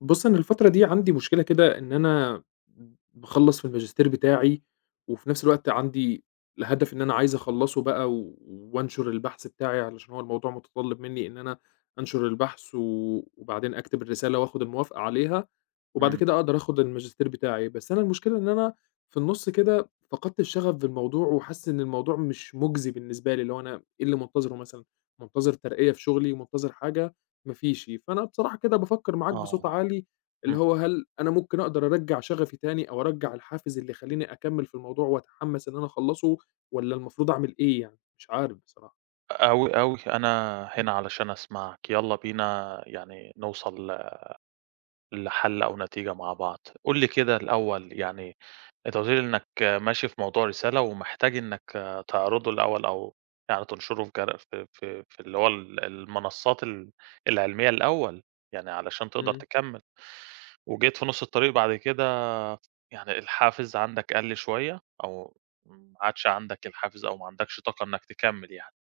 بُص أنا الفترة دي عندي مشكلة كده، إن أنا ب باخلص في الماجستير بتاعي، وفي نفس الوقت عندي الهدف إن أنا عايز أخلّصه بقى و وأنشُر البحث بتاعي علشان هو الموضوع مُتطلب منّي، إن أنا أنشُر البحث و وبعدين أكتب الرسالة وآخد الموافقة عليها، وبعد إمم. كده أقدر آخد الماجستير بتاعي، بس أنا المشكلة إن أنا في النُص كده فقدت الشغف بالموضوع وحاسس إن الموضوع مش مُجزي بالنسبة لي، اللي هو أنا إيه اللي منتظره مثلًا، منتظر ترقية في شغلي، منتظر حاجة؟ ما فيش. فأنا بصراحة كده بافكر معاك بصوت آه، عالي، اللي إمم. هو هل أنا ممكن أقدر أرجّع شغفي تاني أو أرجّع الحافز اللي يخلّيني أكمّل في الموضوع وأتحمس إن أنا أخلصه، والّا المفروض أعمل إيه يعني؟ مش عارف بصراحة. أوي، أوي. أنا هنا علشان أسمعك، يلّا بينا يعني نوصل لحل أو نتيجة مع بعض. قُل لي كده الأول، يعني أنت قُلت لي إنك ماشي في موضوع الرسالة ومحتاج إنك تعرضه الأول أو يعني تنشره في ك في في في اللي هو ال المنصات ال العلميّة الأول، يعني علشان تقدر إمم. تكمّل وجيت في نُص الطريق بعد كده يعني الحافز عندك قَل شوية أو ما عادش عندك الحافز أو ما عندكش طاقة إنك تكمّل يعني.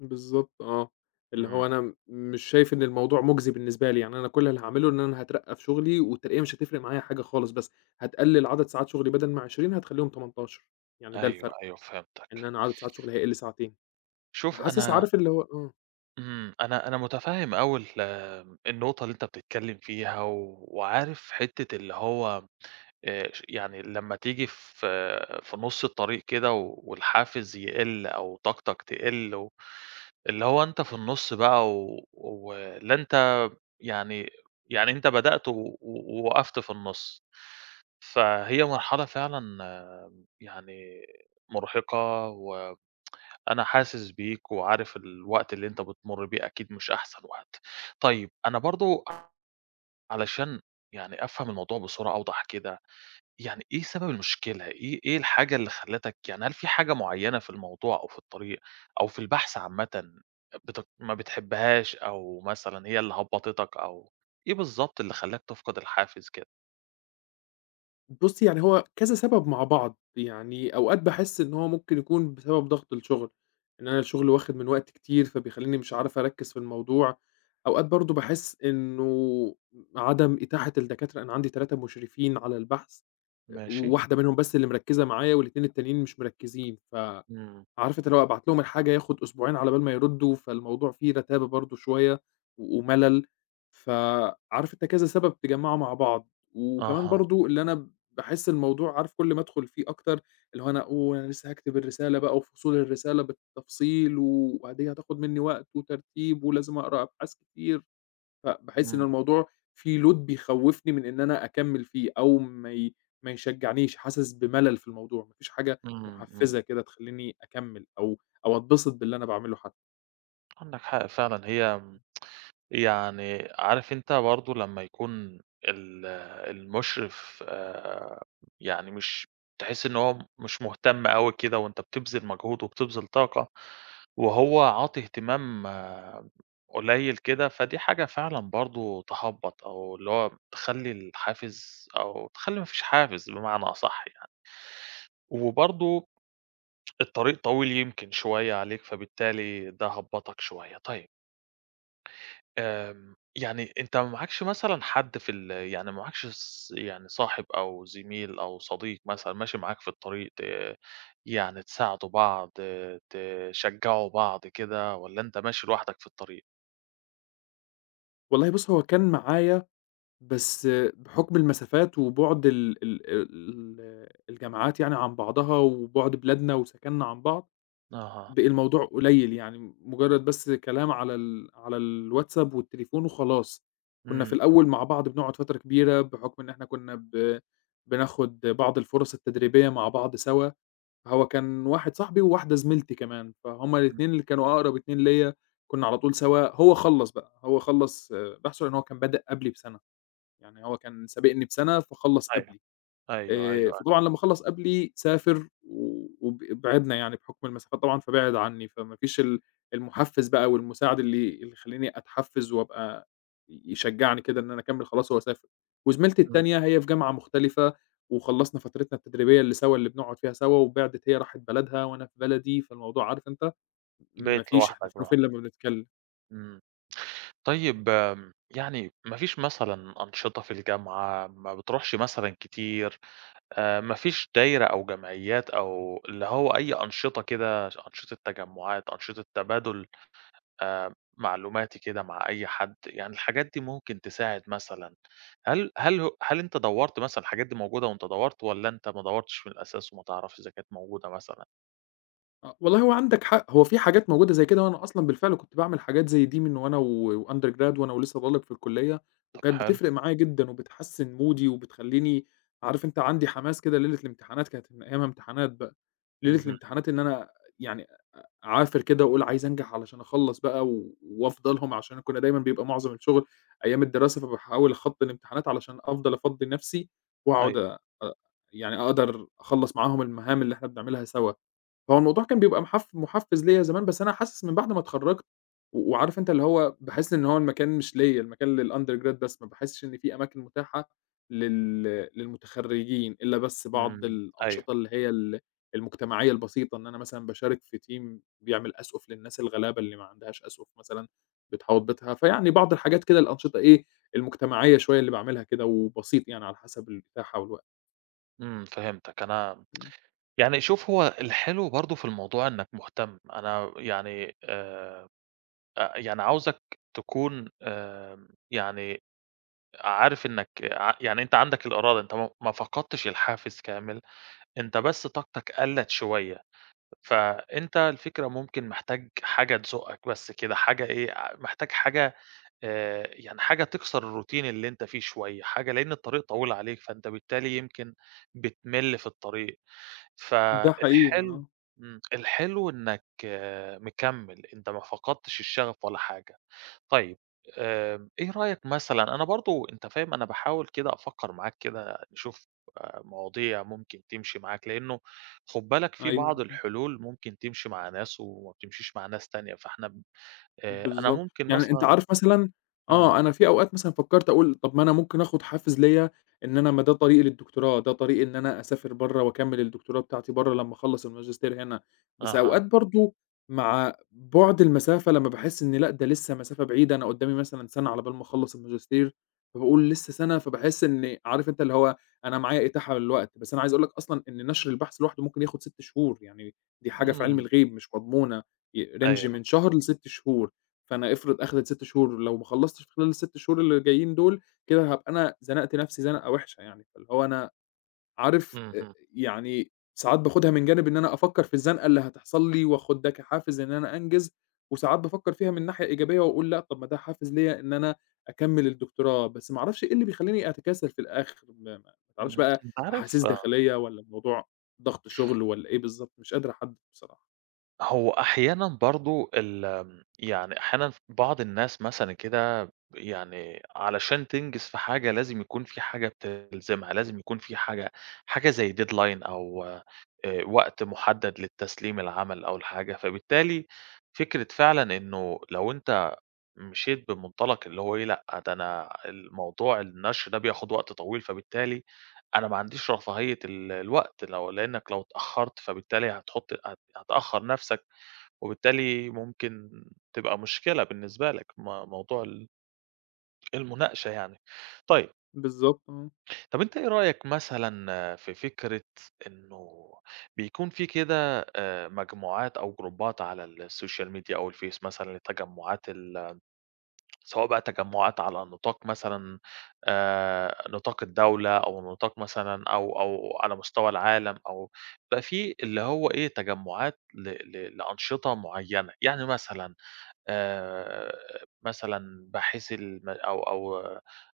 بالضبط آه، اللي إمم. هو أنا مش شايف إن الموضوع مُجزي بالنسبة لي، يعني أنا كلّ اللي هاعمله إن أنا هاترقّى في شُغلي، والترقية مش هتفرِق معايا حاجة خالص، بس هتقلِّل عدَد ساعات شُغلي بدَل ما 20 هتخليهم 18 يعني ده أيوI، الفرْق، أيوI، فهمتَك. إن أنا عدَد ساعات شُغلي هيقِل ساعتين، شوف فحاسس، أنا عارف اللي هو إمم. إمم، أنا أنا متفّهم أوي ال النقطة اللي أنت بتتكلّم فيها وعارف حِتّة اللي هو آآ ش يعني لمّا تيجي في في نُص الطريق كده والحافز يقِل أو طاقتك تقِل و اللي هو أنت في النُص بقى و ولا أنت يعني يعني أنت بدأت و و ووقَفت في النُص، فهي مرحلة فعلًا يعني مُرهِقة و أنا حاسس بيك وعارف الوقت اللي أنت بتمُر بيه أكيد مش أحسن وقت. طيب أنا برضه علشان يعني أفهَم الموضوع بصورة أوضَح كده، يعني إيه سبب المشكلة؟ إيه إيه الحاجة اللي خلّتك يعني هل فيه حاجة معيّنة في الموضوع أو في الطريق أو في البحث عامةً بت ما بتحبّهاش أو مثلًا هي اللي هبّطِتك أو إيه بالضبط اللي خلّاك تفقِد الحافز كده؟ بُص، يعني هو كذا سبب مع بعض. يعني أوقات باحِس إن هو ممكن يكون بسبب ضغط الشُغل، إن أنا الشُغل واخِد من وقتي كتير، فبيخلّيني مش عارف أركِّز في الموضوع. أوقات برضه باحِس إنه عدم إتاحة الدكاترة، أنا عندي 3 مُشرفين على البحث، آآ ماشي. وواحدة منهم بس اللي مركِّزة معايا وال2 التانيين مش مركِّزين، ف إمم. عارف أنت اللي هو أبعت لهم الحاجة ياخُد أسبوعين على بال ما يردّوا، فالموضوع فيه رَتابة برضه شوية ومَلَل، فعارف أنت كذا سبب اتجمّعوا مع بعض. وكمان أها. برضه اللي أنا باحِس الموضوع عارف كل ما أدخُل فيه أكتر، اللي هو أنا أقول أنا لسّه هاكتب الرسالة بقى وفصول الرسالة بالتفصيل وبعدين هتاخُد منّي وقت وترتيب ولازم أقرا أبحاث كتير، فباحِس إن إمم. الموضوع فيه load بيخوِّفني من إن أنا أكمّل فيه أو ما ي ما يشجّعنيش، حاسِس بمَلَل في الموضوع، ما فيش حاجة إمم، إمم. مُحفّزة كده تخلّيني أكمّل أو أو أتبسط باللي أنا باعمله حتّى. عندك حق فعلًا، هي يعني عارف أنت برضه لمّا يكون ال المُشرف يعني مش تحِس إن هو مش مهتم أوي كده وأنت بتبذِل مجهود وبتبذِل طاقة وهو عاطي اهتمام قليّل كده، فدي حاجة فعلًا برضه تهبَّط أو اللي هو تخلّي الحافز أو تخلّي ما فيش حافز بمعنى أصح يعني. وبرضه الطريق طويل يمكن شوية عليك، فبالتالي ده هبَّطك شوية. طيب آمم يعني أنت ما معاكش مثلًا حد في ال يعني ما معاكش ص يعني صاحب أو زميل أو صديق مثلًا ماشي معاك في الطريق، ت يعني تساعدوا بعض، تشجّعوا بعض كده والّا أنت ماشي لوحدك في الطريق؟ والله بص هو كان معايا، بس بحكم المسافات وبُعد ال ال الجامعات يعني عن بعضها وبُعد بلادنا وسكننا عن بعض أها. بقي الموضوع قليل، يعني مجرد بس كلام على ال على الWhatsApp والتليفون وخلاص. كنا في إمم. الأول مع بعض بنقعد فترة كبيرة بحكم إن إحنا كنا ب بناخد بعض الفرص التدريبية مع بعض سوا، هو كان واحد صاحبي وواحدة زميلتي كمان، فهم امم. الاتنين اللي كانوا أقرب اتنين ليّا، كنا على طول سوا، هو خلّص بقى، هو خّلص بحثه لأن هو كان بدأ قبلي بسنة، يعني هو كان سابقني بسنة فخلص أيوه، قبلي، أيوه، أيوه، آآ أيوه. فطبعًا لما خلص قبلي سافر و وب بعدنا يعني بحكم المسافات طبعًا، فبعد عني، فما فيش ال المحفز بقى والمساعد اللي اللي يخليني أتحفز وأبقى ي يشجعني كده إن أنا أكمل، خلاص هو سافر. وزميلتي إمم. التانية هي في جامعة مختلفة وخلصنا فترتنا التدريبية اللي سوا اللي بنقعد فيها سوا وبعدِت، هي راحت بلدها وأنا في بلدي، فالموضوع عارف أنت ما بقيت فيش، إحنا لوحدك فين بقى. وفين لما بنتكلم. إمم، إمم. طيب آمم يعني ما فيش مثلًا أنشطة في الجامعة، ما بتروحش مثلًا كتير، آآ ما فيش دايرة أو جمعيات أو اللي هو أي أنشطة كده ش أنشطة تجمعات، أنشطة تبادل آآ معلوماتي كده مع أي حد، يعني الحاجات دي ممكن تساعد مثلًا هل هل هو هل أنت دوّرت مثلًا؟ الحاجات دي موجودة أنت دوّرت، والّا أنت ما دوّرتش من الأساس وما تعرفش إذا كانت موجودة مثلًا؟ آه، والله هو عندك حق، هو في حاجات موجودة زي كده وأنا أصلًا بالفِعل كنت باعمل حاجات زي دي من وأنا و وUndergrad وأنا ولسه باقول لك في الكليّة طَب وكانت حلو. بتفرِق معايا جدًا وبتحسِّن مودي وبتخلّيني عارف أنت، عندي حماس كده ليلة الامتحانات كانت من أيامها امتحانات بقى، ليلة اهم. الامتحانات إن أنا يعني أ أعافِر كده وأقول عايز أنجَح علشان اخلّص بقى و وأفضى لهم علشان كنّا دايمًا بيبقى مُعظَم الشُغل أيام الدراسة فباحاول أخطّي الامتحانات علشان أفضَل أفضّي نَفسي وأقعُد أيوه. أ أ يعني أقدَر أخلّص معاهم المهام اللي إحنا بنعملها سوا، هو الموضوع كان بيبقى محف محفّز ليَّ زمان، بس أنا حاسس من بَعد ما اتخرّجت و وعارف أنت، اللي هو باحس إن هو المكان مش ليَّ المكان للundergrad بس ما باحسّش إن في أماكن مُتاحة لل للمُتخرّجين إلّا بس بعض إمم. أيوه. الأنشطة اللي هي ال المُجتمعيّة البسيطة، إن أنا مثلًا باشارك في team بيعمل أسقُف للناس الغلابة اللي ما عندهاش أسقُف مثلًا بتحاوط بيتها، فيعني بعض الحاجات كده الأنشطة إيه، المُجتمعيّة شوية اللي باعملها كده وبسيط يعني على حسب الإتاحة والوقت. إمم، فهِمتك، أنا إمم. يعني شوف، هو الحلو برضه في الموضوع إنك مُهتَم أنا ويعني آمم، أ يعني عاوزك تكون آمم، يعني عارف إنك ع يعني أنت عندك الإرادة، أنت م ما فقَدتش الحافِز كامل، أنت بس طاقتك قَلّت شوية، فأنت الفكرة ممكن محتاج حاجة تزُقّك بس كده حاجة إيه، أ محتاج حاجة آآ، يعني حاجة تكسَر الroutine اللي أنت فيه شوية حاجة لإن الطريق طويلة عليك فأنت بالتالي يمكن بتمِل في الطريق، ده حقيقي. فالحلو آه. إمم، الحلو إنك مكمِّل، أنت ما فقَدتش الشغف ولا حاجة. طيب آمم، إيه رأيك مثلًا، أنا برضه أنت فاهم أنا باحاول كده أفكّر معاك كده نشوف آآ مواضيع ممكن تمشِي معاك لإنه خُد بالك في بعض أيوه. امم. الحلول ممكن تمشِي مع ناس وما بتمشيش مع ناس تانية، فاحنا ب آآ أنا بالضبط. ممكن يعني أنت مثلًا عارف مثلًا إمم. آه، أنا في أوقات مثلًا فكّرت أقول، طَب ما أنا ممكن آخُد حافز ليَّ إن أنا ما ده طريقي للدكتوراه، ده طريقي إن أنا أسافر برّه وأكمّل الدكتوراه بتاعتي برّه لمّا أخلّص الماجستير هنا، بس أها. أوقات برضه مع بُعد المسافة لمّا باحس إن لأ، ده لسه مسافة بعيدة، أنا قُدّامي مثلًا سَنة على بال ما أخلّص الماجستير، فباقول لسه سَنة، فباحس إنّي عارف أنت اللي هو أنا معايا إتاحة للوقت، بس أنا عايز أقول لك أصلًا إن نشْر البحث لوحده ممكن ياخد 6 شهور، يعني دي حاجة في عِلم إمم. الغيب مش مضمونة ي range أيوه. من شهر ل6 شهور، فأنا إفرِض أخدْت 6 شهور لو ما خلّصتش في خلال ال6 شهور اللي جايّين دُول كده هابقى أنا زنَقت نَفسي زنقة وِحشة يعني، فاللي هو أنا عارف أ أ اهم. يعني ساعات باخدها من جانب إن أنا أفكّر في الزنقة اللي هتحصَل لي وآخُد ده كحافز إن أنا أنجِز وساعات بافكّر فيها من ناحية إيجابية وأقول لأ، طَب ما ده حافز ليَّ إن أنا أكمّل الدكتوراه، بس ما أعرفش إيه اللي بيخلّيني أتكاسل في الآخِر، ما ما ما باعرَفش إمم. بقى أنت عارف أحاسيس داخليّة والّا الموضوع ضغْط شُغل والّا إيه بالضبط، مش قادر أحدّد بصراحة. هو أحيانًا برضه الم يعني أحيانًا ف بعض الناس مثلًا كده ب يعني علشان تنجِز في حاجة، لازم يكون في حاجة بتلزمها، لازم يكون في حاجة حاجة زي deadline أو آآ وقت مُحدَّد للتسليم العمل أو الحاجة، فبالتالي فكرة فعلًا إنه لو أنت مشيت بمُنطلق اللي هو إيه، لأ، ده أنا الموضوع النشر ده بياخُد وقت طويل، فبالتالي أنا ما عنديش رفاهية ال الوقت، لو لإنّك لو اتأخَّرت، فبالتالي هتحُط هت هتأخّر نَفْسك، وبالتالي ممكن تبقى مشكلة بالنسبة لك، م موضوع ال المناقشة يعني. طيب بالضبط، آه. طَب أنت إيه رأيك مثلًا في فكرة إنه بيكون في كده آآ مجموعات أو جروبّات على السوشيال ميديا أو الفيس مثلًا للتجمُّعات ال سواء بقى تجمُّعات على نطاق مثلًا آآ نطاق الدولة أو نطاق مثلًا أو أو على مستوى العالم أو بقى في اللي هو إيه، تجمُّعات ل ل لأنشطة معيّنة؟ يعني مثلًا آآ مثلًا باحثي الم أو أو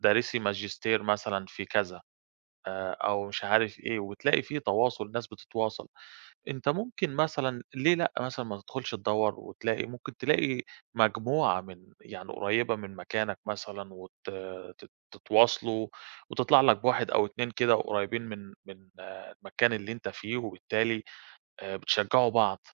دارِسي ماجستير مثلًا في كذا آآ أو مش عارف إيه، وتلاقي في تواصل، ناس بتتواصل. أنت ممكن مثلًا ليه لأ مثلًا ما تدخُلش تدَوّر وتلاقي؟ ممكن تلاقي مجموعة من يعني قُريبة من مكانك مثلًا وت ت تتواصلوا، وتطلع لك بواحد أو 2 كده قريّبين من من المكان اللي أنت فيه، وبالتالي آآ بتشجّعوا بعض.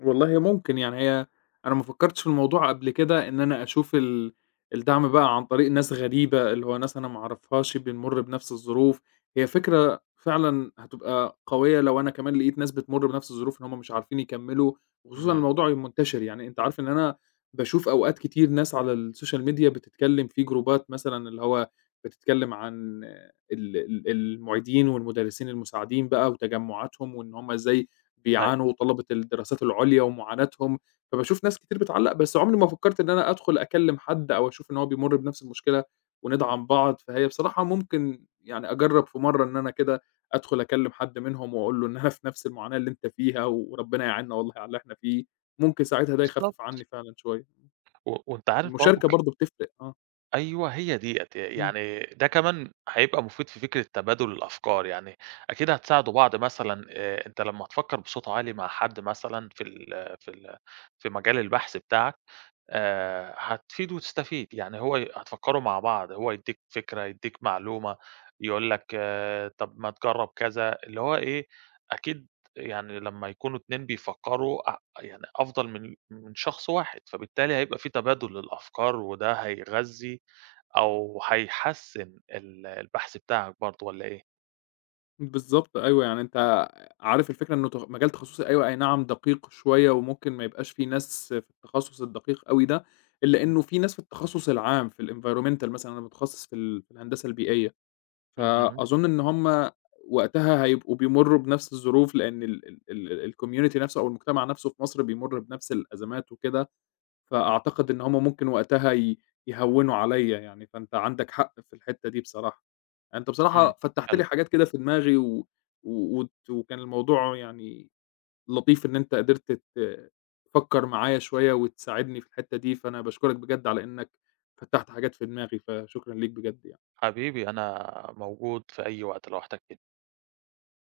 والله ممكن يعني هي أنا ما فكرتش في الموضوع قبل كده، إن أنا أشوف ال الدعم بقى عن طريق ناس غريبة، اللي هو ناس أنا ما أعرفهاش بنمُر بنفس الظروف، هي فكرة، فعلًا هتبقى قوية لو أنا كمان لقيت ناس بتمُر بنفس الظروف، إن هُم مش عارفين يكملّوا، وخصوصًا إمم. الموضوع يبقى منتشر يعني، أنت عارف إن أنا باشوف أوقات كتير ناس على الsocial media بتتكلم في جروبات مثلًا اللي هو بتتكلم عن ال ال المعيدين والمدرسين المساعدين بقى وتجمعاتهم، وإن هُم إزاي أيوه. بيعانوا، وطلبة الدراسات العليا ومعاناتهم، فباشوف ناس كتير بتعلّق، بس عمري ما فكّرت إن أنا أدخل أكلم حدّ أو أشوف إن هو بيمُرّ بنفس المشكلة، وندعم بعض، فهي بصراحة ممكن يعني أجَرّب في مرة إن أنا كده، أدخل أكلم حد منهم وأقول له إن أنا في نفس المعاناة اللي أنت فيها وربنا يعينّا والله على اللي إحنا فيه. ممكن ساعتها ده يخفف بالضبط. عني فعلًا شوية. و وأنت عارف برضه المشاركة ك برضه بتفرِق. آه. أيوة، هي ديّة ي إمم. يعني ده كمان هيبقى مفيد في فكرة تبادل الأفكار يعني، أكيد هتساعدوا بعض مثلًا آآ أنت لما تفكر بصوت عالي مع حد مثلًا في ال في ال في مجال البحث بتاعك آآ هتفيد وتستفيد، يعني هو ي هتفكّروا مع بعض، هو يدّيك فكرة، يدّيك معلومة، يقول لك آآ طَب ما تجرّب كذا، اللي هو إيه، أكيد يعني لمّا يكونوا اتنين بيفكّروا أ يعني أفضل من من شخص واحد، فبالتالي هيبقى فيه تبادل للأفكار وده هيغذي أو هيحسّن ال البحث بتاعك برضه، والّا إيه؟ بالضبط، أيوه، يعني أنت عارف الفكرة إنه تخ مجال تخصُّصي أيوة أينعم دقيق شوية، وممكن ما يبقاش فيه ناس في التخصص الدقيق أوي ده، إلا إمم. إنه فيه ناس في التخصص العام، في الenvironmental مثلًا، أنا متخصص في ال في الهندسة البيئية. اهم. فأظن إن هُم وقتها هيبقوا بيمُرّوا بنفس الظروف لأن ال ال ال الcommunity نفسه أو المجتمع نفسه في مصر بيمُرّ بنفس الأزمات وكده، فأعتقد إن هُم ممكن وقتها ي يهوِّنوا عليَّ يعني، فانت عندك حق في الحِتّة دي بصراحة، يعني أنت إمم، بصراحة فتّحت حلو. لي حاجات كده في دماغي، و و وت وكان الموضوع يعني لطيف إن أنت قدرت ت تفكّر معايا شوية وتساعدني في الحِتّة دي، فأنا باشكرك بجد على إنّك فتّحت حاجات في دماغي، فشكرًا ليك بجد يعني. حبيبي، أنا موجود في أي وقت لو احتجتني.